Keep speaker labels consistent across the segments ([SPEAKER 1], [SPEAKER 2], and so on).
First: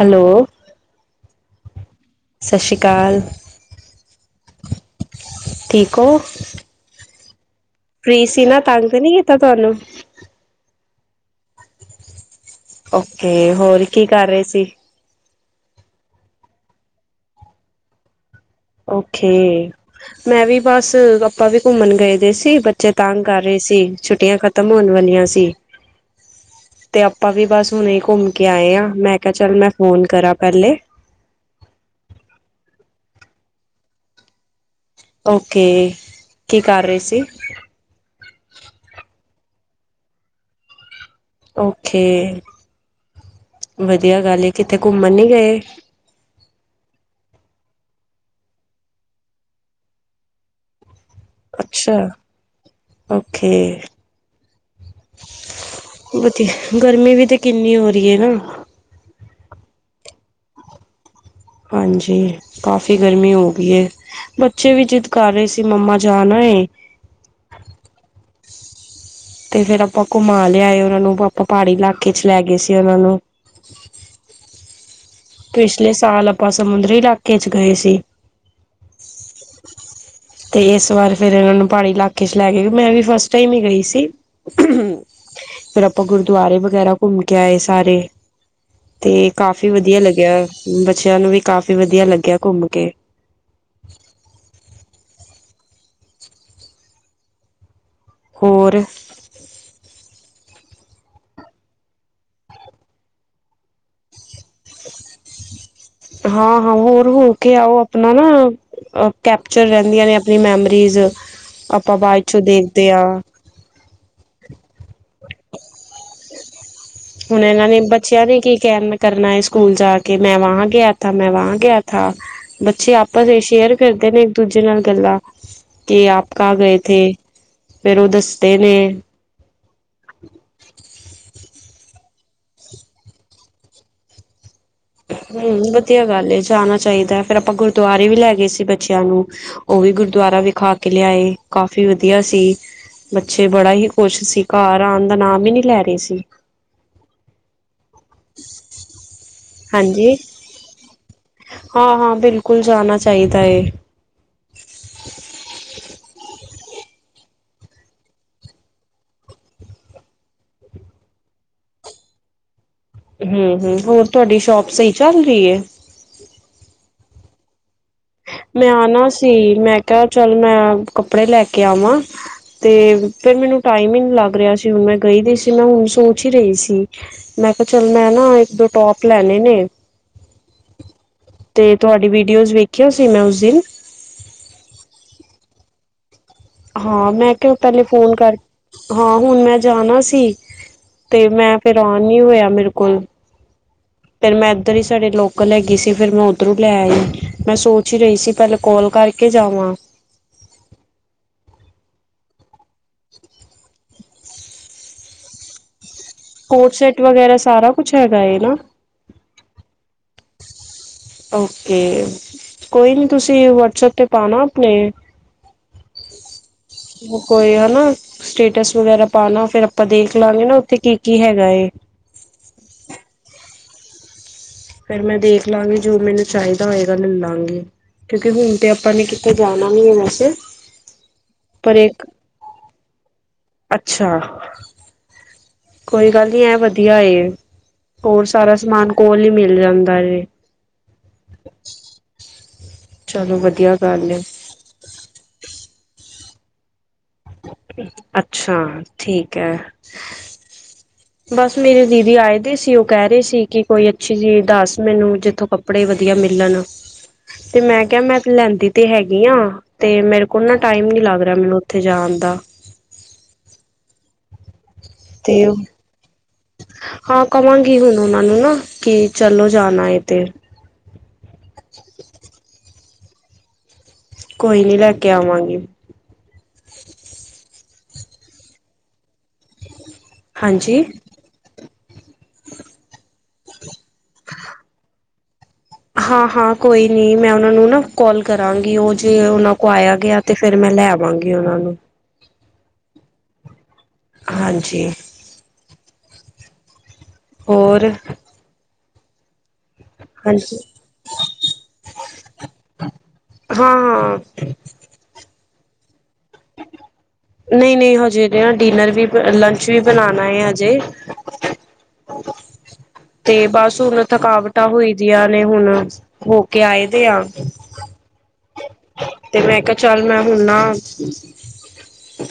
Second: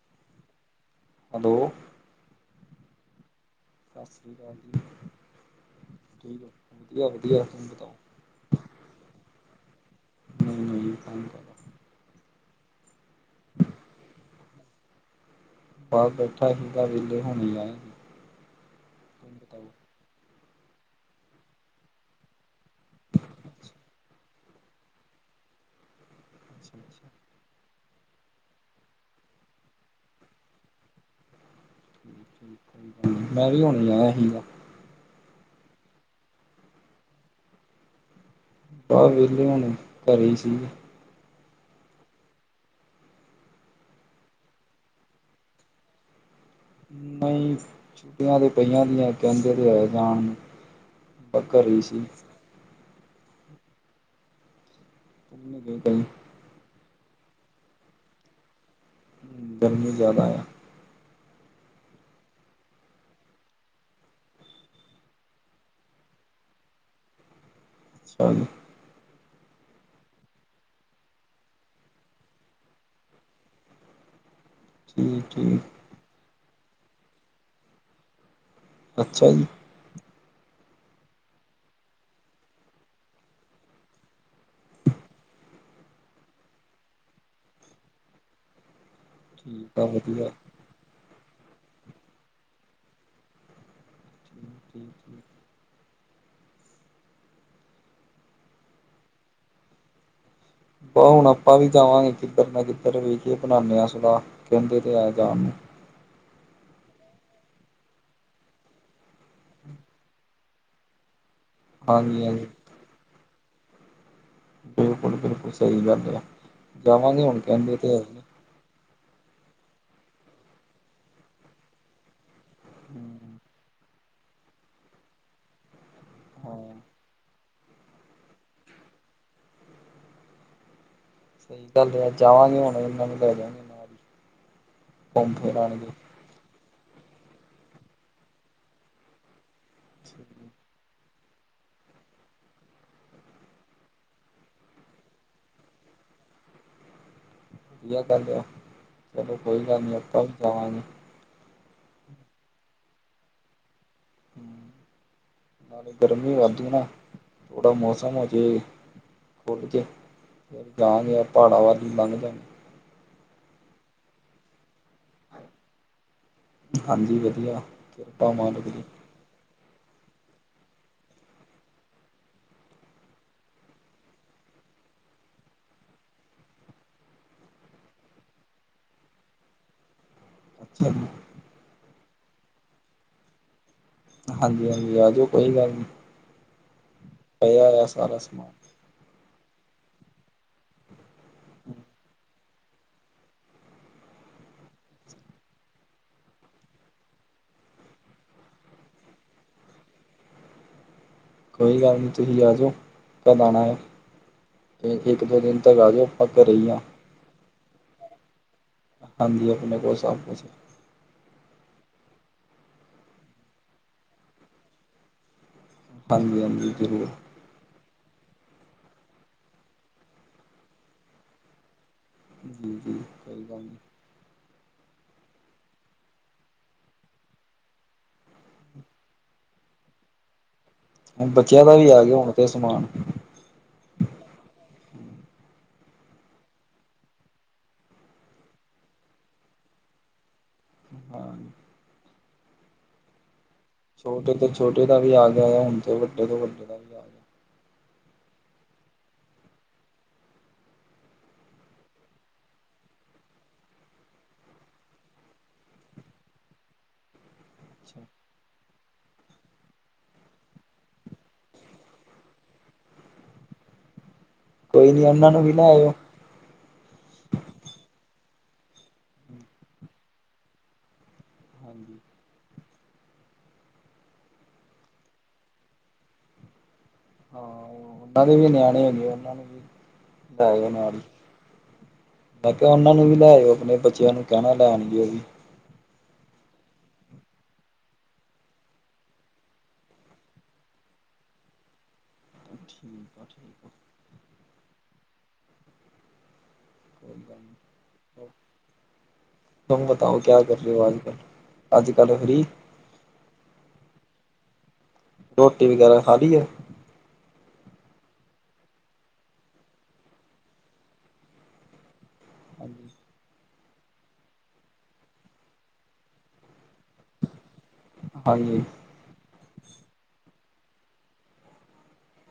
[SPEAKER 1] Hello.
[SPEAKER 2] Hello.
[SPEAKER 1] ਸਤਿ ਸ਼੍ਰੀ ਅਕਾਲ।
[SPEAKER 2] ਸਤਿ ਸ੍ਰੀ ਅਕਾਲ
[SPEAKER 1] ਠੀਕ ਹੋ
[SPEAKER 2] ਜੀ ਵਧੀਆ ਵਧੀਆ ਤੁਸੀ ਸੁਣਾਓ
[SPEAKER 1] ਫ੍ਰੀ ਸੀ ਨਾ, ਤੰਗ ਤੇ ਨਹੀਂ ਕੀਤਾ ਤੁਹਾਨੂੰ।
[SPEAKER 2] ਨਹੀਂ ਨਹੀਂ।
[SPEAKER 1] ਓਕੇ, ਹੋਰ ਕੀ ਕਰ ਰਹੇ ਸੀ।
[SPEAKER 2] ਬਾਹਰ ਬੈਠਾ ਸੀਗਾ, ਵਿਹਲੇ ਹੋਣੇ ਆਏ।
[SPEAKER 1] ਔਕੇ
[SPEAKER 2] ਤੁਸੀਂ ਬਤਾਓ
[SPEAKER 1] ਮੈਂ ਵੀ ਬਸ, ਆਪਾਂ ਵੀ ਘੁੰਮਣ ਗਏ ਦੇ ਸੀ। ਚੇਤਾਂਗ ਕਰ ਰਹੀ ਸੀ,
[SPEAKER 2] ਅੱਛਾ
[SPEAKER 1] ਛੁੱਟੀਆਂ ਖਤਮ ਹੋਣ ਵਾਲੀਆਂ ਸੀ ਤੇ
[SPEAKER 2] ਅੱਛਾ
[SPEAKER 1] ਅਪ ਆਪਾਂ ਵੀ ਬਸ ਹੁਣੇ ਘੁੰਮ ਕੇ ਆਏ ਆਂ, ਮੈਂ ਕਿਹਾ ਚੱਲ ਮੈ ਫੋਨ ਕਰਾਂ ਪਹਿਲੇ।
[SPEAKER 2] ਠੀਕ ਮੈਂ ਵੀ ਹੁਣੇ ਈ ਆਇਆ ਸੀਗਾ।
[SPEAKER 1] ਓਕੇ ਕੀ ਕਰ ਰਹੇ ਸੀ।
[SPEAKER 2] ਆ ਵਿਹਲੇ ਹੋਣੇ ਘਰੇ ਹੀ ਸੀਗੇ।
[SPEAKER 1] ਓਕੇ ਵਧੀਆ ਗੱਲ ਏ, ਕਿਥੇ ਘੁੰਮਣ ਨੀ ਗਏ।
[SPEAKER 2] ਨਹੀਂ ਛੁੱਟੀਆਂ ਤੇ ਪਈਆਂ ਦੀਆਂ, ਕਹਿੰਦੇ ਤੇ ਹੈ ਜਾਣ ਨੂੰ। ਔ ਘਰੇ ਹੀ
[SPEAKER 1] ਅੱਛਾ
[SPEAKER 2] ਸੀ।
[SPEAKER 1] ਓਕੇ।
[SPEAKER 2] ਗਏ ਕਈ।
[SPEAKER 1] ਜੀ ਗਰਮੀ ਵੀ ਤੇ ਕਿੰਨੀ ਹੋ ਰਹੀ ਹੈ ਨਾ।
[SPEAKER 2] ਗਰਮੀ ਜ਼ਿਆਦਾ ਆ।
[SPEAKER 1] ਹਾਂਜੀ ਕਾਫੀ ਗਰਮੀ ਹੋ ਗਈ ਹੈ। ਬੱਚੇ ਵੀ ਜਿੱਦ ਕਰ ਰਹੇ ਸੀ, ਮੰਮਾ ਜਾਣਾ ਏ।
[SPEAKER 2] ਅੱਛਾ ਜੀ।
[SPEAKER 1] ਤੇ ਫੇਰ ਆਪਾਂ ਘੁੰਮਾ ਲਿਆ ਆਏ ਉਹਨਾਂ ਨੂੰ, ਆਪਾਂ ਪਹਾੜੀ ਇਲਾਕੇ ਚ ਲੈ ਗਏ ਸੀ ਉਹਨਾਂ ਨੂੰ।
[SPEAKER 2] ਠੀਕ ਠੀਕ
[SPEAKER 1] ਪਿਛਲੇ ਸਾਲ ਆਪਾਂ ਸਮੁੰਦਰੀ ਇਲਾਕੇ ਚ ਗਏ ਸੀ।
[SPEAKER 2] ਅੱਛਾ ਜੀ।
[SPEAKER 1] ਤੇ ਇਸ ਵਾਰ ਫੇਰ ਇਹਨਾਂ ਨੂੰ ਪਹਾੜੀ ਇਲਾਕੇ ਚ ਲੈ ਕੇ ਗਏ, ਮੈਂ ਵੀ ਫਸਟ ਟਾਈਮ ਹੀ ਗਈ ਸੀ। ਫਿਰ ਆਪਾਂ ਗੁਰਦੁਆਰੇ ਵਗੈਰਾ ਘੁੰਮ ਕੇ ਆਏ ਸਾਰੇ। ਤੇ ਕਾਫ਼ੀ
[SPEAKER 2] ਠੀਕ ਆ
[SPEAKER 1] ਵਧੀਆ ਲੱਗਿਆ ਬੱਚਿਆਂ ਨੂੰ ਵੀ ਕਾਫ਼ੀ ਵਧੀਆ ਲੱਗਿਆ ਘੁੰਮ ਕੇ।
[SPEAKER 2] ਠੀਕ ਠੀਕ ਠੀਕ।
[SPEAKER 1] ਹੋਰ
[SPEAKER 2] ਬ ਹੁਣ ਆਪਾਂ ਵੀ ਜਾਵਾਂਗੇ ਕਿੱਧਰ ਨਾ ਕਿੱਧਰ ਵੇਖੀ ਬਣਾਦੇ ਆ ਸਦਾ ਕਹਿੰਦੇ ਤੇ ਆ ਜਾਣ ਨੂੰ।
[SPEAKER 1] ਹਾਂ ਹਾਂ ਹੋਰ ਹੋ ਕੇ ਆੳ ਆਪਣਾ ਨਾ ਕੈਪਚਰ ਰਹਿੰਦੀਆਂ ਨੇ ਮੈਮਰੀਜ਼ ਆਪਾਂ ਬਾਅਦ
[SPEAKER 2] ਹਾਂਜੀ
[SPEAKER 1] ਚੋਂ
[SPEAKER 2] ਹਾਂਜੀ
[SPEAKER 1] ਦੇਖਦੇ ਹਾਂ।
[SPEAKER 2] ਬਿਲਕੁਲ-ਬਿਲਕੁਲ ਸਹੀ ਗੱਲ ਐ।
[SPEAKER 1] ਹੁਣ ਇਹਨਾਂ ਨੇ ਬੱਚਿਆਂ ਦੀ ਕੀ ਕੈਮ ਕਰਨਾ ਏ ਸਕੂਲ ਜਾ ਕੇ ਮੈਂ ਵਾਂ ਗਿਆਥਾ ਮੈਂ ਵਾ ਗਿਆਥਾ ਬੱਚੇ ਆਪਸ ਇਹ ਸ਼ੇਅਰ ਕਰਦੇ ਨੇ ਇੱਕ ਦੂਜੇ ਨਾਲ ਗੱਲਾਂ ਕਿ ਆਪ ਕਾ
[SPEAKER 2] ਹਾਂ
[SPEAKER 1] ਗਏ ਥੇ ਫੇਰ ਉਹ ਦੱਸ ਦੇ ਨੇ
[SPEAKER 2] ਸਹੀ ਗੱਲ ਹੈ ਅ ਜਾਵਾਂਗੇ ਹੁਣ ਇਹਨਾਂ ਨੂੰ ਲੈ ਜਾਵਾਗੇ ਨਾਲ। ਹੀ ਘੁੰਮ ਫਿਰ
[SPEAKER 1] ਹੂੰ
[SPEAKER 2] ਆਉਣਗੇ
[SPEAKER 1] ਵਧੀਆ ਗੱਲ ਜਾਣਾ ਚਾਹੀਦਾ ਫੇਰ ਆਪਾਂ ਗੁਰਦੁਆਰੇ ਵੀ ਲੈ ਗਏ ਸੀ ਬੱਚਿਆਂ ਨੂੰ। ਔ ਵੀ ਗੁਰਦੁਆਰਾ ਵਿਖਾ ਕੇ ਲਿਆਏ ਕਾਫ਼ੀ ਵਧੀਆ ਸੀ। ਬੱਚੇ ਬੜਾ ਹੀ ਖੂਸ਼ ਸੀ ਘਰ ਆਉਣ ਦਾ ਨਾਮ ਹੀ ਨਹੀਂ ਲੈ ਰਹੇ ਸੀ।
[SPEAKER 2] ਵਧੀਆ ਕਰੱਲ ਐ ਚਲੋ ਕੋਈ ਗੱਲ ਨੀ ਆਪਾਂ ਵੀ ਜਾਵਾਂਗੇ।
[SPEAKER 1] ਹਾਂ ਹਾਂ ਬਿਲਕੁਲ ਜਾਣਾ ਚਾਹੀਦਾ ਏ।
[SPEAKER 2] ਨਾਲੇ ਗਰਮੀ ਵੱਦੂ ਏ ਨਾ ਥੋੜ੍ਹਾ ਮੌਸਮ ਹੋ ਜੇ ਖੁੱਲ ਕੇ। ਫਿਰ ਜਾਗੇ ਪਹਾੜਾਂ ਵਲ ਈ ਲੰਘ ਜਾਣ
[SPEAKER 1] ਹੂੰ-ਹੂੰ ਹੋਰ ਤੁਹਾਡੀ ਸ਼ੋਪ ਸਹੀ ਚੱਲ ਰਹੀ ਏ।
[SPEAKER 2] ਹਾਂਜੀ ਵਧੀਆ। ਕਿਰਪਾ ਮਾਲਕ
[SPEAKER 1] ਮੈਂ
[SPEAKER 2] ਦੀ
[SPEAKER 1] ਆ ਨਾ ਸੀ ਮੈਂ ਕਿਹਾ ਚੱਲ ਮੈਂ ਕੱਪੜੇ ਲੈ ਕੇ ਆਵਾਂ। ਤੇ ਫਿਰ ਮੈਨੂੰ ਟਾਈਮ ਹੀ ਨੀ ਲੱਗ ਰਿਹਾ ਸੀ ਹੁਣ ਮੈਂ ਗਈ ਦੀ ਸੀ ਨਾ ਮੈਂ ਹੁਣ ਸੋਚ ਹੀ ਰਹੀ ਸੀ। ਮੈਂ ਕਿਹਾ ਚੱਲ ਮੈਂ ਨਾ ਇੱਕ-ਦੋ ਟੋਪ ਲੈਣੇ ਨੇ।
[SPEAKER 2] ਅੱਛਾ ਜੀ।
[SPEAKER 1] ਤੇ ਤੁਹਾਡੀ ਵੀਡੀਓਜ਼ ਵੇਖਿਆ ਸੀ ਮੈਂ ਉਸ ਦਿਨ।
[SPEAKER 2] ਹਾਂਜੀ-ਹਾਂਜੀ ਆ ਜਾਓ ਕੋਈ ਗੱਲ ਨਹੀਂ।
[SPEAKER 1] ਹਾਂ ਮੈਂ ਕਿ
[SPEAKER 2] ਪਿਆ
[SPEAKER 1] ਪਹਿਲੇ
[SPEAKER 2] ਹੋਇਆ
[SPEAKER 1] ਫੋਨ
[SPEAKER 2] ਸਾਰਾ
[SPEAKER 1] ਕਰ
[SPEAKER 2] ਸਮਾਨ
[SPEAKER 1] ਹਾਂ ਹੁਣ ਮੈਂ ਜਾਣਾ ਸੀ ਤੇ ਮੈਂ ਫੇਰ ਆਉਣ ਨੀ ਹੋਇਆ ਮੇਰੇ ਕੋਲ। ਫਿਰ ਮੈਂ ਇੱਧਰ ਹੀ ਸਾਡੇ ਲੋਕਲ ਹੈਗੀ ਸੀ ਫ਼ੇਰ ਮੈਂ ਔਧਰੋਂ ਲੈ ਆਈ, ਮੈਂ ਸੋਚ ਹੀ ਰਹੀ ਸੀ ਪਹਿਲੇ ਕਾਲ ਕਰਕੇ ਜਾਵਾਂ।
[SPEAKER 2] ਕੋਈ ਗੱਲ ਨਹੀਂ ਤੁਸੀਂ ਆ ਜਾਓ ਕਦ ਆਣਾ ਹੈ। ਇੱਕ-ਦੋ ਦਿਨ ਤੱਕ ਆ ਜਾਓ। ਘਰੇ ਹੀ
[SPEAKER 1] ਕੋਟ
[SPEAKER 2] ਹਾਂ
[SPEAKER 1] ਸੈਟ ਵਗੈਰਾ ਸਾਰਾ ਕੁਛ ਹੈਗਾ ਏ ਨਾ।
[SPEAKER 2] ਹਦੀ ਆਪਣੇ ਕੋਹੁ ਸਾਬ ਮੁਛੇ, [unintelligible]
[SPEAKER 1] ਓਕੇ ਕੋਈ ਨਹੀਂ ਤੁਸੀਂ ਵਟਸਐਪ ਤੇ ਪਾਣਾ ਆਪਣੇ
[SPEAKER 2] ਹਾਂਜੀ-ਹਾਂਜੀ ਜ਼ਰੂਰ।
[SPEAKER 1] ਕੋਈ ਹਨਾ ਸਟੇਟਸ ਵਗੈਰਾ ਪਾਣਾ ਫੇਰ ਆਪਾਂ ਦੇਖ ਲਾਂਗੇ ਨਾ ਉੱਥੇ ਕੀ ਕੀ ਹੈਗਾ ਏ।
[SPEAKER 2] ਜੀ-ਜੀ ਸਈ ਗੱਲ।
[SPEAKER 1] ਫੇਰ ਮੈਂ ਦੇਖ ਲਾਂਗੀ ਜੋ ਮੈਨੂੰ ਚਾਹੀਦਾ ਹੋਏਗਾ ਲਲਾਂਗੀ। ਕਿਉਂਕਿ ਹੁਣ ਤੇ ਆਪਾਂ ਨੇ ਕਿਤੇ ਜਾਣਾ ਨੀ ਵੈਸੇ।
[SPEAKER 2] ਹੁਣ ਬੱਚਿਆਂ
[SPEAKER 1] ਪਰ
[SPEAKER 2] ਦਾ ਵੀ ਆ
[SPEAKER 1] ਇੱਕ
[SPEAKER 2] ਗਿਆ ਹੁਣ ਤੇ ਸਮਾਨ।
[SPEAKER 1] ਅੱਛਾ ਕੋਈ ਗੱਲ ਨੀ ਐ ਵਧੀਆ ਏ ਹੋਰ ਸਾਰਾ ਸਮਾਨ ਕੋਲ ਹੀ ਮਿਲ ਜਾਂਦਾ ਏ।
[SPEAKER 2] ਹੂੰ ਹਾ।
[SPEAKER 1] ਚਲੋ ਵਧੀਆ। ਗੱਲ ਏ।
[SPEAKER 2] ਛੋਟੇ ਤੋਂ ਛੋਟੇ ਦਾ ਵੀ ਆ ਗਿਆ ਹੁਣ ਤੇ ਵੱਡੇ ਤੋਂ ਵੱਡੇ ਦਾ ਵੀ ਆਗਿਆ।
[SPEAKER 1] ਅੱਛਾ, ਠੀਕ ਹੈ। ਬਸ ਮੇਰੀ ਦੀਦੀ ਆਏ ਦੇ ਸੀ ਉਹ ਕਹਿ ਰਹੇ ਸੀ ਕਿ ਕੋਈ ਅੱਛੀ ਚੀਜ਼ ਦੱਸ ਮੈਨੂੰ ਜਿੱਥੋਂ ਕਪ ਕੱਪੜੇ ਵਧੀਆ ਮਿਲਣ ਤੇ ਮੈਂ ਕਿਹਾ
[SPEAKER 2] ਅੱਛਾ
[SPEAKER 1] ਮੈਂ ਲੈਂਦੀ- ਤੇ ਹੈਗੀ ਆ, ਤੇ ਮੇਰੇ ਕੋਲ ਨਾ ਟਾਈਮ ਨੀ ਲੱਗ ਰਿਹਾ ਮੈਨੂੰ ਉੱਥੇ ਜਾਣ ਦਾ।
[SPEAKER 2] ਕੋਈ ਨੀ ਇਨਾਂ ਨੂੰ
[SPEAKER 1] ਤੇ
[SPEAKER 2] ਵੀ ਲੈਇਓ।
[SPEAKER 1] ਹਾਂ, ਕਵਾਂਗੀ ਹੁਣ ਉਹਨਾਂ ਨੂੰ ਨਾ ਕਿ ਚਲੋ ਜਾਣਾ ਏ ਤੇ।
[SPEAKER 2] ਹਾਂਜੀ।
[SPEAKER 1] ਕੋਈ ਨੀ ਲੈਕੇ ਆਵਾਂਗੀ।
[SPEAKER 2] ਹਾਂ, ਉਹਨਾਂ ਦੇ ਵੀ ਨਿਆਣੇ ਹੈਗੇ ਉਨਾਂ ਨੂੰ ਵੀ ਲੈ ਆਇਓ
[SPEAKER 1] ਹਾਂਜੀ
[SPEAKER 2] ਨਾਲ ਹੀ। ਮੈ ਕਿਹਾ ਉਹਨਾਂ ਨੂੰ ਵੀ ਲੈ ਆਇਓ, ਆਪਣੇ ਬੱਚਿਆਂ ਨੂੰ ਕਹਿਣਾ ਲੈਣਗੇ ਉਹ ਵੀ।
[SPEAKER 1] ਹਾਂ-ਹਾਂ ਕੋਈ ਨੀ, ਮੈਂ ਉਹਨਾਂ ਨੂੰ ਨਾ ਕੋਲ ਕਰਾਂਗੀ ਉਹ ਜੇ ਉਨਾਂ ਕੋਲ ਆਇਆ-ਗਿਆ ਤੇ ਫਿਰ ਮੈਂ ਲੈ ਆਵਾਂਗੀ ਉਨਾਂ ਨੂੰ।
[SPEAKER 2] ਠੀਕ ਆ-ਠੀਕ ਆ।
[SPEAKER 1] ਹਾਂਜੀ।
[SPEAKER 2] ਕੋਈ [unintelligible]
[SPEAKER 1] ਹੋਰ
[SPEAKER 2] ਤੁਮ ਬਤਾਓ ਕਿਆ ਕਰ
[SPEAKER 1] ਹਾਂਜੀ
[SPEAKER 2] ਰਹੇ ਹੋ ਅੱਜ-ਕੱਲ? ਅੱਜ-ਕੱਲ ਫਰੀ।
[SPEAKER 1] ਹਾਂ-ਹਾਂ।
[SPEAKER 2] ਰੋਟੀ ਵਗੈਰਾ ਖਾ ਲੀਏ।
[SPEAKER 1] ਨਹੀਂ-ਨਹੀਂ, ਹਜੇ ਤਾ ਡਿਨਰ ਵੀ ਲੰਚ ਵੀ ਬਣਾਣਾ ਹੈ ਹਜੇ। ਅ [unintelligible]
[SPEAKER 2] ਹਾਂਜੀ।
[SPEAKER 1] ਤੇ ਬਸ ਹੁਣ ਥਕਾਵਟਾਂ ਹੋਈ ਦੀਆਂ ਨੇ ਹੁਣ, ਹੋਕੇ ਆਏ ਦੇਆ।
[SPEAKER 2] ਹਾਂਜੀ।
[SPEAKER 1] ਤੇ ਮੈਂ ਕਿਹਾ ਚੱਲ ਮੈਂ ਹੁਨ ਨਾ।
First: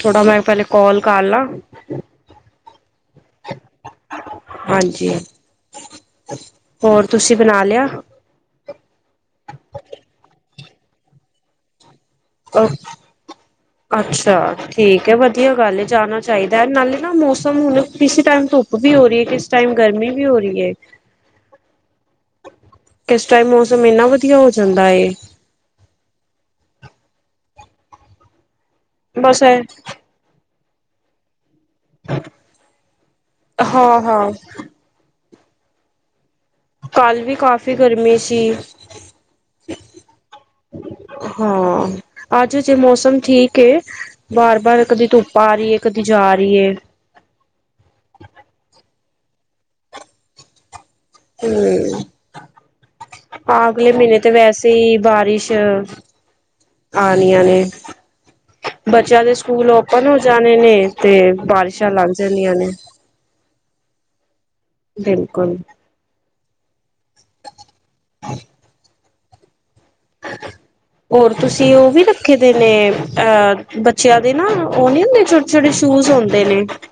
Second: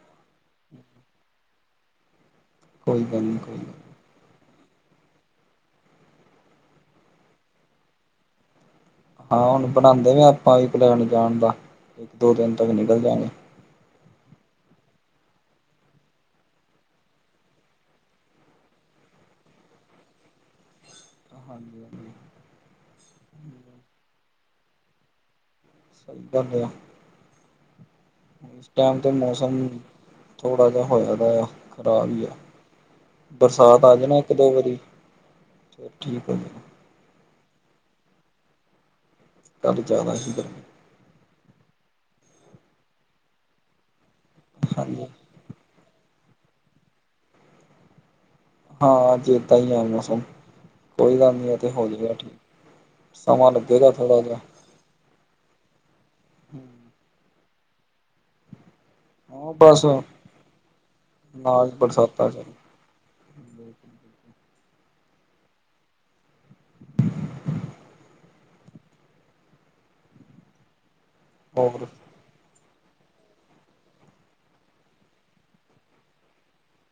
[SPEAKER 1] ਥੋੜਾ ਮੈਂ ਪਹਿਲੇ ਕਾਲ ਕਰ ਲਾ।
[SPEAKER 2] ਕੋਈ ਗੱਲ ਨੀ ਕੋਈ ਗੱਲ
[SPEAKER 1] ਹਾਂਜੀ, ਹੋਰ ਤੁਸੀਂ ਬਣਾ ਲਿਆ।
[SPEAKER 2] ਹਾਂ, ਹੁਣ ਬਣਾਦੇ ਪਿਆ ਆਪਾਂ ਵੀ ਪਲੈਨ ਜਾਣ ਦਾ, ਇੱਕ-ਦੋ ਦਿਨ ਤੱਕ ਨਿਕਲ ਜਾਗੇ।
[SPEAKER 1] ਅੱਛਾ, ਠੀਕ ਹੈ, ਵਧੀਆ ਗੱਲ ਏ ਜਾਣਾ ਚਾਹੀਦਾ ਹੈ ਨਾਲੇ ਨਾ ਮੌਸਮ ਹੁਣ ਕਿਸੇ ਟਾਈਮ ਧੁ ਧੁੱਪ ਵੀ ਹੋ ਰਹੀ ਹੈ ਕਿਸ ਟਾਈਮ ਗਰਮੀ ਵੀ ਹੋ ਰਹੀ।
[SPEAKER 2] ਹਾਂਜੀ ਹਾਂਜੀ
[SPEAKER 1] ਕਿਸ ਟਾਈਮ ਮੌਸਮ ਇੰਨਾ ਵਧੀਆ ਹੋ ਜਾਂਦਾ ਏ।
[SPEAKER 2] ਸਹੀ ਕਹਿਦੇ ਆ, ਇਸ ਟਾਈਮ ਤੇ
[SPEAKER 1] ਬਸ ਹੈ
[SPEAKER 2] ਮੌਸਮ ਥੋੜਾ ਜਿਹਾ ਹੋਇਆ ਦਾ। ਖਰਾਬ ਵੀ ਆ, ਬਰਸਾਤ ਆ
[SPEAKER 1] ਹਾਂ
[SPEAKER 2] ਜਾਏ ਨਾ
[SPEAKER 1] ਹਾਂ
[SPEAKER 2] ਇੱਕ-ਦੋ ਵਾਰੀ ਫਿਰ ਠੀਕ ਹੋ ਜਾਏ।
[SPEAKER 1] ਕੱਲ੍ਹ ਵੀ ਕਾਫ਼ੀ ਗਰਮੀ ਸੀ।
[SPEAKER 2] ਕੱਲ ਜ਼ਿਆਦਾ ਸੀ ਗਰਮੀ।
[SPEAKER 1] ਹਾਂ, ਅੱਜ ਜੇ ਮੌਸਮ ਠੀਕ ਹੈ ਬਾਰ-ਬਾਰ
[SPEAKER 2] ਹਾਂਜੀ।
[SPEAKER 1] ਕਦੀ ਧੁੱਪ ਆ ਰਹੀਏ ਕਦੀ ਜਾ ਰਹੀਏ।
[SPEAKER 2] ਹਾਂ, ਏਦਾਂ ਹੀ ਹੈ ਮੌਸਮ। ਕੋਈ ਗੱਲ ਨੀ ਇਹ ਤੇ ਹੋ
[SPEAKER 1] ਹਮ
[SPEAKER 2] ਜਾਏਗਾ ਠੀਕ ਸਮਾਂ ਲੱਗੇਗਾ
[SPEAKER 1] ਅਗਲੇ ਮਹੀਨੇ
[SPEAKER 2] ਥੋੜਾ ਜਿਹਾ।
[SPEAKER 1] ਵੈਸੇ ਤੇ ਬਾਰਿਸ਼
[SPEAKER 2] ਹੂੰ।
[SPEAKER 1] ਆਣੀਆਂ ਨੇ ਬੱਚਿਆਂ ਦੇ
[SPEAKER 2] ਹਾਂ
[SPEAKER 1] ਸਕੂਲ
[SPEAKER 2] ਬਸ
[SPEAKER 1] ਓਪਨ ਹੋ ਜਾਣੇ ਨੇ, ਤੇ ਬਾਰਿਸ਼ਾਂ ਲੱਗ ਜਾਂਦੀਆਂ ਨੇ।
[SPEAKER 2] ਬਿਲਕੁਲ, ਬਿਲਕੁਲ।
[SPEAKER 1] ਬਿਲਕੁਲ ਹਾਂ। ਹੋਰ, ਤੁਸੀਂ ਉਹ ਵੀ ਰੱਖ ਦੇ ਨੇ, ਅ ਬੱਚਿਆਂ ਦੇ ਨਾ ਉਹ ਨਹੀਂ ਹੁੰਦੇ, ਛੋਟੇ-ਛੋਟੇ ਸ਼ੂਜ ਹੁੰਦੇ ਨੇ ਹ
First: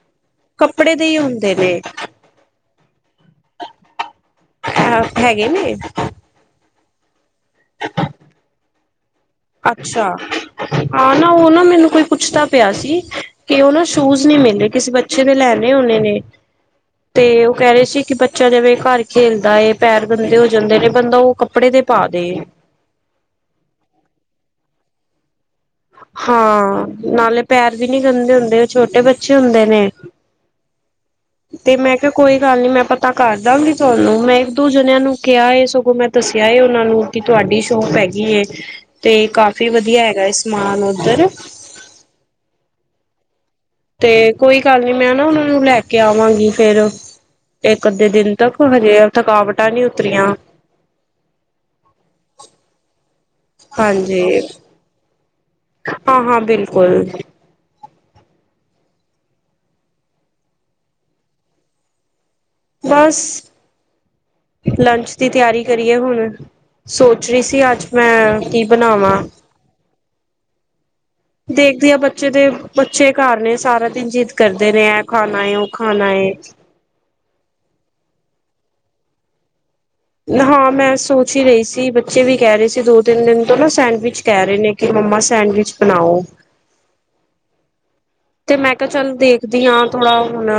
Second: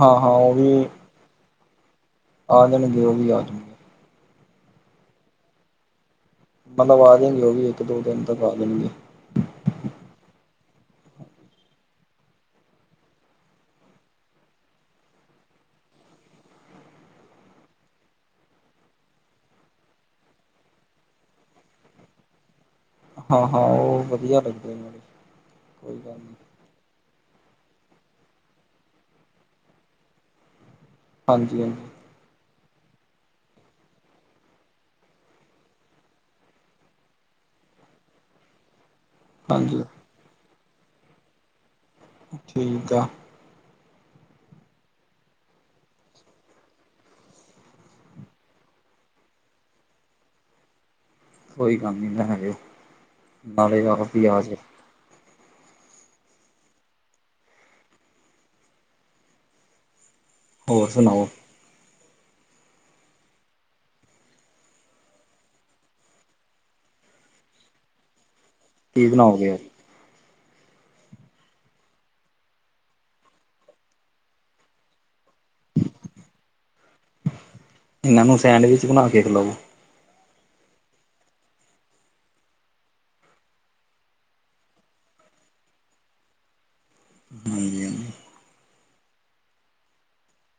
[SPEAKER 2] ਹਾਂ ਹਾਂ ਉਹ ਵੀ, ਆ ਜਾਣਗੇ, ਉਹ ਵੀ ਆ ਜਾਣ।
[SPEAKER 1] ਅ, ਹੈੈਗੇ ਨੇ?
[SPEAKER 2] ਮੰਗਵਾ ਦਾਂਗੇ, ਉਹ ਵੀ ਇੱਕ ਦੋ ਦਿਨ ਤੱਕ ਆ ਜਾਣਗੇ।
[SPEAKER 1] ਅੱਛਾ, ਹਾਂ ਨਾ ਉਹ ਨਾ, ਮੈਨੂੰ ਕੋਈ ਪੁੱਛਦਾ ਪਿਆ ਸੀ। ਕਿ ਉਹ ਨਾ ਸ਼ੂਜ ਨਹੀਂ ਮਿਲੇ, ਕਿਸੇ ਬੱਚੇ ਨੇ ਲੈਣੇ ੳਨੇ ਨੇ। ਤੇ ਉਹ ਕਹਿ ਰਹੇ ਸੀ, ਕਿ ਬੱਚਾ ਜਿਵੇਂ ਘਰ ਖੇਲਦਾ ਹੈ, ਪੈਰ ਗੰਦੇ ਹੋ ਜਾਂਦੇ ਨੇ, ਬੰਦਾ ਉਹ ਕੱ ਕੱਪੜੇ ਦੇ ਪਾ ਦੇ।
[SPEAKER 2] ਹਾਂ ਹਾਂ, ਉਹ ਵਧੀਆ ਲੱਗਦੇ ਨੇ।
[SPEAKER 1] ਹਾਂ, ਨਾਲੇ ਪੈਰ ਵੀ ਨੀ ਗੰਦੇ ਹੁੰਦੇ, ਉਹ ਛੋਟੇ ਬੱਚੇ ਹੁੰਦੇ ਨੇ।
[SPEAKER 2] ਹਾਂਜੀ ਹਾਂਜੀ
[SPEAKER 1] ਤੇ ਮੈਂ ਕਿਹਾ ਕੋਈ ਗੱਲ ਨੀ, ਮੈਂ ਪਤਾ ਕਰ ਦਾਂਗੀ ਤੁਹਾਨੂੰ, ਮੈਂ ਇੱਕ ਦੋ ਜਣਿਆਂ ਨੂੰ ਕਿਹਾ ਏ, ਇਹ ਸਗੋਂ ਮੈਂ ਦੱਸਿਆ ਉਹਨਾਂ ਨੂੰ, ਕਿ ਤੁਹਾਡੀ ਸ਼ੋਪ ਹੈਗੀ। ਤੇ ਕਾਫੀ,
[SPEAKER 2] ਹਾਂਜੀ
[SPEAKER 1] ਵਧੀਆ ਹੈਗਾ ਏ ਸਮਾਨ ਉੱਧਰ।
[SPEAKER 2] ਠੀਕ ਆ।
[SPEAKER 1] ਤੇ ਕੋਈ ਗੱਲ ਨੀ, ਮੈਂ ਨਾ ਉਹਨਾਂ ਨੂੰ ਲੈ ਕੇ ਆਵਾਂਗੀ ਫੇਰ। ਇਕ ਅੱਧੇ ਦਿਨ ਤੱਕ, ਹਜੇ ਥਕਾਵਟਾਂ ਨੀ ਉਤਰੀਆਂ।
[SPEAKER 2] ਕੋਈ ਕੰਮ ਨੀ ਨਾ ਹੈਗੇ, ਨਾਲੇ ਆਪ
[SPEAKER 1] ਹਾਂਜੀ
[SPEAKER 2] ਹੀ ਆ ਜੇ।
[SPEAKER 1] ਹਾਂ ਹਾਂ, ਬਿਲਕੁਲ।
[SPEAKER 2] ਹੋਰ ਸੁਣਾਓੋ?
[SPEAKER 1] ਬਸ ਲੰਚ ਦੀ ਤਿਆਰੀ ਕਰੀਏ ਹੁਣ, ਸੋਚ ਰਹੀ ਸੀ ਅੱਜ ਮੈਂ, ਕੀ ਬਣਾਵਾਂ।
[SPEAKER 2] ਬਣਾਓਗੇ ਅੱਜ
[SPEAKER 1] ਦੇਖਦੀ ਆ ਬੱਚੇ ਦੇ, ਬੱਚੇ ਘਰ ਨੇ ਸਾਰਾ ਦਿਨ ਜਿੱਦ ਕਰਦੇ ਨੇ, ਇਹ ਖਾਣਾ, ਉਹ ਖਾਣਾ ਹੈ।
[SPEAKER 2] ਇਹਨਾਂ ਨੂੰ ਸੈਂਡਵਿਚ ਬਣਾ ਕੇ ਖਿਲਾਓ
[SPEAKER 1] ਹਾਂ ਮੈਂ ਸੋਚ ਹੀ ਰਹੀ ਸੀ, ਬੱਚੇ ਵੀ ਕਹਿ ਰਹੇ ਸੀ ਦੋ, ਤਿੰਨ ਦਿਨ ਤੋਂ ਨਾ, ਸੈਂਡਵਿਚ ਕਹਿ ਰਹੇ ਨੇ ਕਿ, ਮੰਮਾ ਸੈਂਡਵਿਚ ਬਣਾਓ
[SPEAKER 2] ਹਾਂਜੀ ਹਾਂਜੀ
[SPEAKER 1] ਤੇ 'ਮੈਂ ਕਿਹਾ ਚੱਲ, ਦੇਖਦੀ ਹਾਂ ਥੋੜਾ ਹੁਣ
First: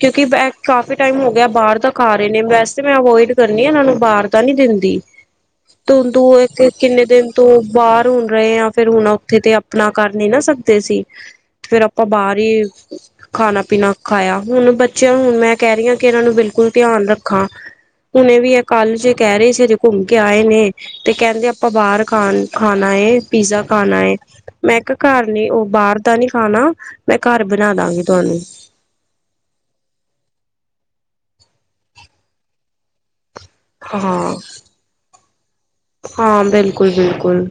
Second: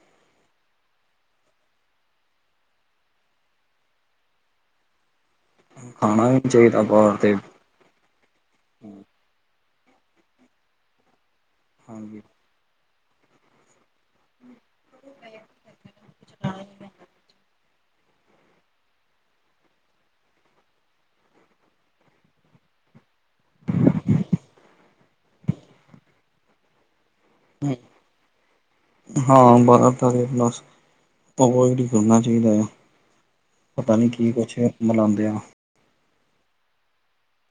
[SPEAKER 1] ਕਿਉਂਕਿ 'ਏ ਕਾਫੀ ਟਾਈਮ ਹੋ ਗਿਆ, ਬਾਹਰ ਦਾ ਖਾ ਰਹੇ ਨੇ। ਵੈਸੇ ਮੈਂ ਅਵੋਇਡ ਕਰਨੀ, ਇਨਾ ਨੂੰ ਬਾਹਰ ਦਾ ਨੀ ਦਿੰਦੀ। ਟੋਨ ਤੋਂ
[SPEAKER 2] ਖਾਣਾ
[SPEAKER 1] ਇਹ
[SPEAKER 2] ਵੀ
[SPEAKER 1] ਇੱਥੇ,
[SPEAKER 2] ਚਾਹੀਦਾ
[SPEAKER 1] ਕਿੰਨੇ
[SPEAKER 2] ਬਾਹਰ
[SPEAKER 1] ਦਿਨ
[SPEAKER 2] ਤੇ
[SPEAKER 1] ਤੋਂ ਬਾਹਰ ਹੁਣ ਰਹੇ ਆ, ਫਿਰ ਹੁਣ ਉੱਥੇ ਤੇ ਆਪਣਾ, ਕਰ ਨੀ ਨਾ ਸਕਦੇ ਸੀ। ਫੇਰ ਆਪਾਂ,
[SPEAKER 2] ਹਾਂਜੀ
[SPEAKER 1] ਬਾਹਰ ਹੀ ਖਾਣਾ ਪੀਣਾ ਖਾਆ, ਹੁਣ ਬੱਚਿਆਂ ਹੁਣ ਮੈਂ ਕਹਿ ਰਹੀ ਹਾਂ, ਕਿ ਇਹਨਾਂ ਨੂੰ ਬਿਲਕੁਲ ਧਿਆਨ ਰੱਖਾਂ ਹੁਣੇ ਵੀ ਇਹ ਕੱਲ 'ਚੇ ਕਹਿ ਰਹੇ ਸੀ, ਅਜੇ ਘੁੰਮ ਕੇ ਆਏ ਨੇ। ਤੇ ਕਹਿੰਦੇ, ਆਪਾਂ ਬਾਹਰ ਖਾਨ-ਖਾਣਾ ਏ। ਪੀਜ਼ਾ ਖਾਣਾ ਏ, ਮੈਂ ਕਿਹਾ ਘਰ ਨੇ ਉਹ ਬਾਹਰ ਆਪਣਾ, ਮੈਂ ਘਰ ਬਣਾ ਦਾਂਗੀ ਤੁਹਾਨੂੰ।
[SPEAKER 2] ਹਾਂ ਬਾਹਰ ਤਾ ਤੇ ਬਸ, ਅਵੋਇਡ ਹੀ ਕਰਨਾ ਚਾਹੀਦਾ ਆ। ਪਤਾ ਨਹੀਂ ਕੀ
[SPEAKER 1] ਹਾਂ
[SPEAKER 2] ਕੁਛ ਏ ਮਿਲਾਉਂਦੇ ਆਂ
[SPEAKER 1] ਹਾਂ ਬਿਲਕੁਲ-ਬਿਲਕੁਲ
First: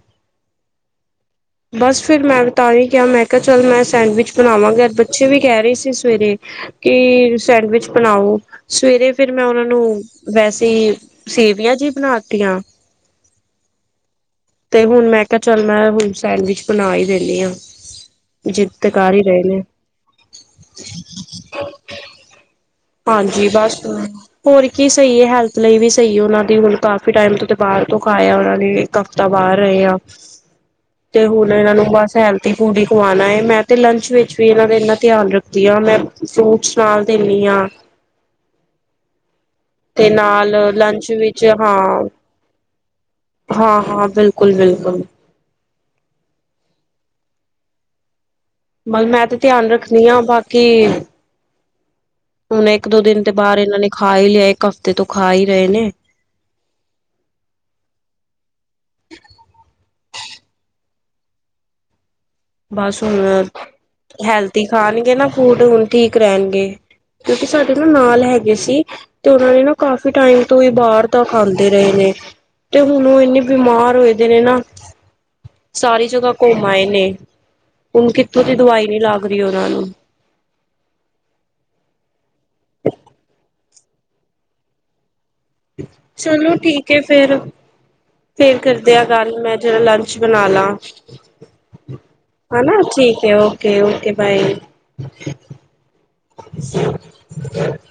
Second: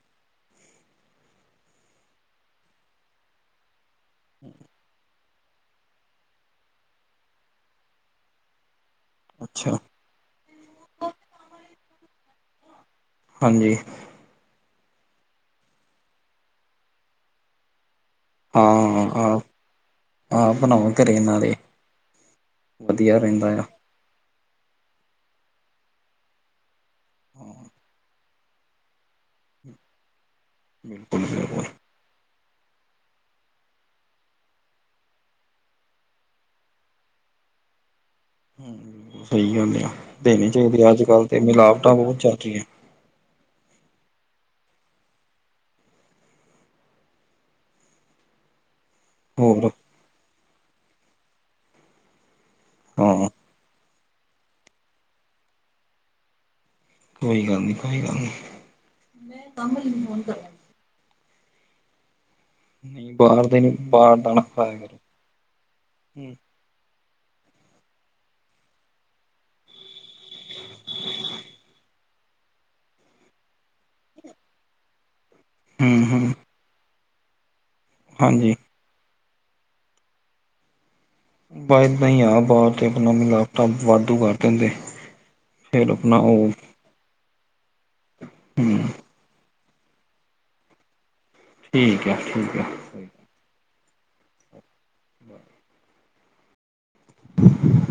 [SPEAKER 1] ਬਸ ਫੇਰ ਮੈਂ ਤਾਹੀ ਕਿਹਾ ਮੈਂ ਕਿਹਾ ਚੱਲ ਮੈਂ ਸੈਂਡਵਿਚ ਬਣਾਵਾਂਗੇ ਬ ਬਚੇ ਵੀ ਕਹਿ ਰਹੇ ਸੀ ਸਵੇਰੇ ਕਿ ਸੈਂਡਵਿਚ ਬਣਾਓ ਸਵੇਰੇ ਫਿਰ ਮੈਂ ਉਹਨਾਂ
[SPEAKER 2] ਅੱਛਾ
[SPEAKER 1] ਨੂੰ ਵੈਸੇ ਸੇਵੀਆਂ ਜੀ ਬਣਾਤੀਆਂ
[SPEAKER 2] ਹਾਂਜੀ
[SPEAKER 1] ਤੇ ਹੁਣ 'ਮੈਂ ਕਿਹਾ ਚੱਲ ਮੈਂ ਹੁਣ ਸੈਂਡਵਿਚ ਬਣਾ ਹੀ ਦੇਨੀ ਆਂ ਜਿੱਦ ਤੇ ਕਰ ਹੀ ਰਹੇ ਨੇ
[SPEAKER 2] ਹਾਂ ਬਨਾਉ ਘਰੇ ਇਹਨਾਂ ਦੇ
[SPEAKER 1] ਹਾਂਜੀ ਬਸ ਹੋਰ ਕੀ ਸਹੀ ਏ ਹੈਲਥ ਲਈ ਵੀ ਸਹੀ ਉਹਨਾਂ ਦੀ ਹੁਣ ਕ ਟਾਈਮ ਤੋਂ ਬਾਹਰ ਤੋਂ ਖਾਇਆ ਉਹਨਾ ਨੇ ਇੱਕ ਹਫਤਾ ਬਾਹਰ ਰਹੇ ਆ
[SPEAKER 2] ਬਿਲਕੁਲ
[SPEAKER 1] ਤੇ ਹੁਣ
[SPEAKER 2] ਬਿਲਕੁਲ
[SPEAKER 1] ਇਹਨਾਂ ਨੂੰ ਬਸ ਹੈਲ ਦੀ ਫ਼ੂਡ ਹੀ ਖਵਾਉਣਾ ਏ ਮੈਂ ਤੇ ਲੰਚ ਵਿੱਚ ਵੀ ਇਹਨਾਂ ਦਾ ਇੰਨਾ ਧਿਆਨ ਰੱਖਦੀ ਹਾਂ ਮੈਂ ਫਰੂਟਸ ਨਾਲ ਦਿੰਨੀ ਆਂ
[SPEAKER 2] ਹਮੁ ਸਹੀ ਗੱਲ ਆ
[SPEAKER 1] ਤੇ
[SPEAKER 2] ਦੇਣੀ
[SPEAKER 1] ਨਾਲ
[SPEAKER 2] ਚਾਹੀਦੀ ਅੱਜ
[SPEAKER 1] ਲੰਚ
[SPEAKER 2] ਕੱਲ ਤੇ
[SPEAKER 1] ਵਿੱਚ
[SPEAKER 2] ਮਿਲਾਵਟਾਂ ਬਹੁਤ ਚਲ ਰਹੀਆਂ
[SPEAKER 1] ਹਾਂ-ਹਾਂ ਬਿਲਕੁਲ-ਬਿਲਕੁਲ ਪਰ ਮੈਂ ਤੇ ਧਿਆਨ
[SPEAKER 2] ਹੋਰ
[SPEAKER 1] ਰੱਖਣੀ ਆਂ ਬਾਕੀ ਹੁਣ ਇੱਕ ਦੋ ਦਿਨ
[SPEAKER 2] ਹਾਂ
[SPEAKER 1] ਦੇ ਬਾਹਰ ਇਹਨਾਂ ਨੇ ਖਾ ਹੀ ਲਿਆ ਇੱਕ ਹਫ਼ਤੇ ਤੋਂ ਖਾ ਹੀ ਰਹੇ ਨੇ
[SPEAKER 2] ਕੋਈ ਗੱਲ ਨੀ ਕੋਈ ਗੱਲ ਨੀ
[SPEAKER 1] ਬਸ
[SPEAKER 2] ਨਹੀਂ
[SPEAKER 1] ਹੁਣ
[SPEAKER 2] ਬਾਹਰ ਦੇ ਨੀ ਬਾਹਰ ਦਾ ਨਾ
[SPEAKER 1] ਹੈਲਦੀ
[SPEAKER 2] ਖਾਇਆ
[SPEAKER 1] ਖਾਣਗੇ ਨਾ ਫੂਡ ਹੁਣ ਠੀਕ
[SPEAKER 2] ਕਰੋ
[SPEAKER 1] ਰਹਿਣਗੇ ਕਿਉਂਕਿ ਸਾਡੇ ਨਾ ਨਾਲ ਹੈਗੇ ਸੀ ਤੇ ਉਹਨਾਂ ਨੇ ਨਾ ਕਾਫ਼ੀ ਟਾਈਮ ਤੋਂ ਹੀ ਬਾਹਰ ਦਾ ਖਾਂਦੇ ਰਹੇ ਨੇ ਤੇ ਹੁਣ ਉਹ ਇੰਨੀ ਬਿਮਾਰ ਹੋਏ ਦੇ ਨੇ ਨਾ
[SPEAKER 2] ਹੂੰ
[SPEAKER 1] ਸਾਰੀ ਜਗ੍ਹਾ
[SPEAKER 2] ਹੂੰ
[SPEAKER 1] ਘੁੰਮ ਆਏ ਨੇ ਹੁਣ ਕਿੱਥੋਂ
[SPEAKER 2] ਹਾਂਜੀ
[SPEAKER 1] ਦੀ ਦਵਾਈ ਨੀ ਲੱਗ ਰਹੀ ਉਹਨਾਂ ਨੂੰ
[SPEAKER 2] ਬਾਇ ਏਦਾਂਈ ਆ ਬਾਹਰ ਤੇ ਆਪਣਾ ਮਿਲਾਵਟਾਂ ਵਾਧੂ ਕਰ ਦਿੰਦੇ ਫਿਰ ਆਪਣਾ ਉਹ
[SPEAKER 1] ਚਲੋ ਠੀਕ ਏ ਫੇਰ-ਫੇਰ
[SPEAKER 2] ਹੂੰ
[SPEAKER 1] ਕਰਦੇ ਆ ਰ ਮੈਂ ਜਿਹੜਾ ਲੰਚ ਬਣਾ ਲਾ
[SPEAKER 2] ਠੀਕ ਆ ਠੀਕ
[SPEAKER 1] ਹਨਾ
[SPEAKER 2] ਆ
[SPEAKER 1] ਠੀਕ ਹੈ ਉਹ ਓਕੇ-ਓਕੇ ਬਾਏ
[SPEAKER 2] [inaudible]
[SPEAKER 1] [inaudible]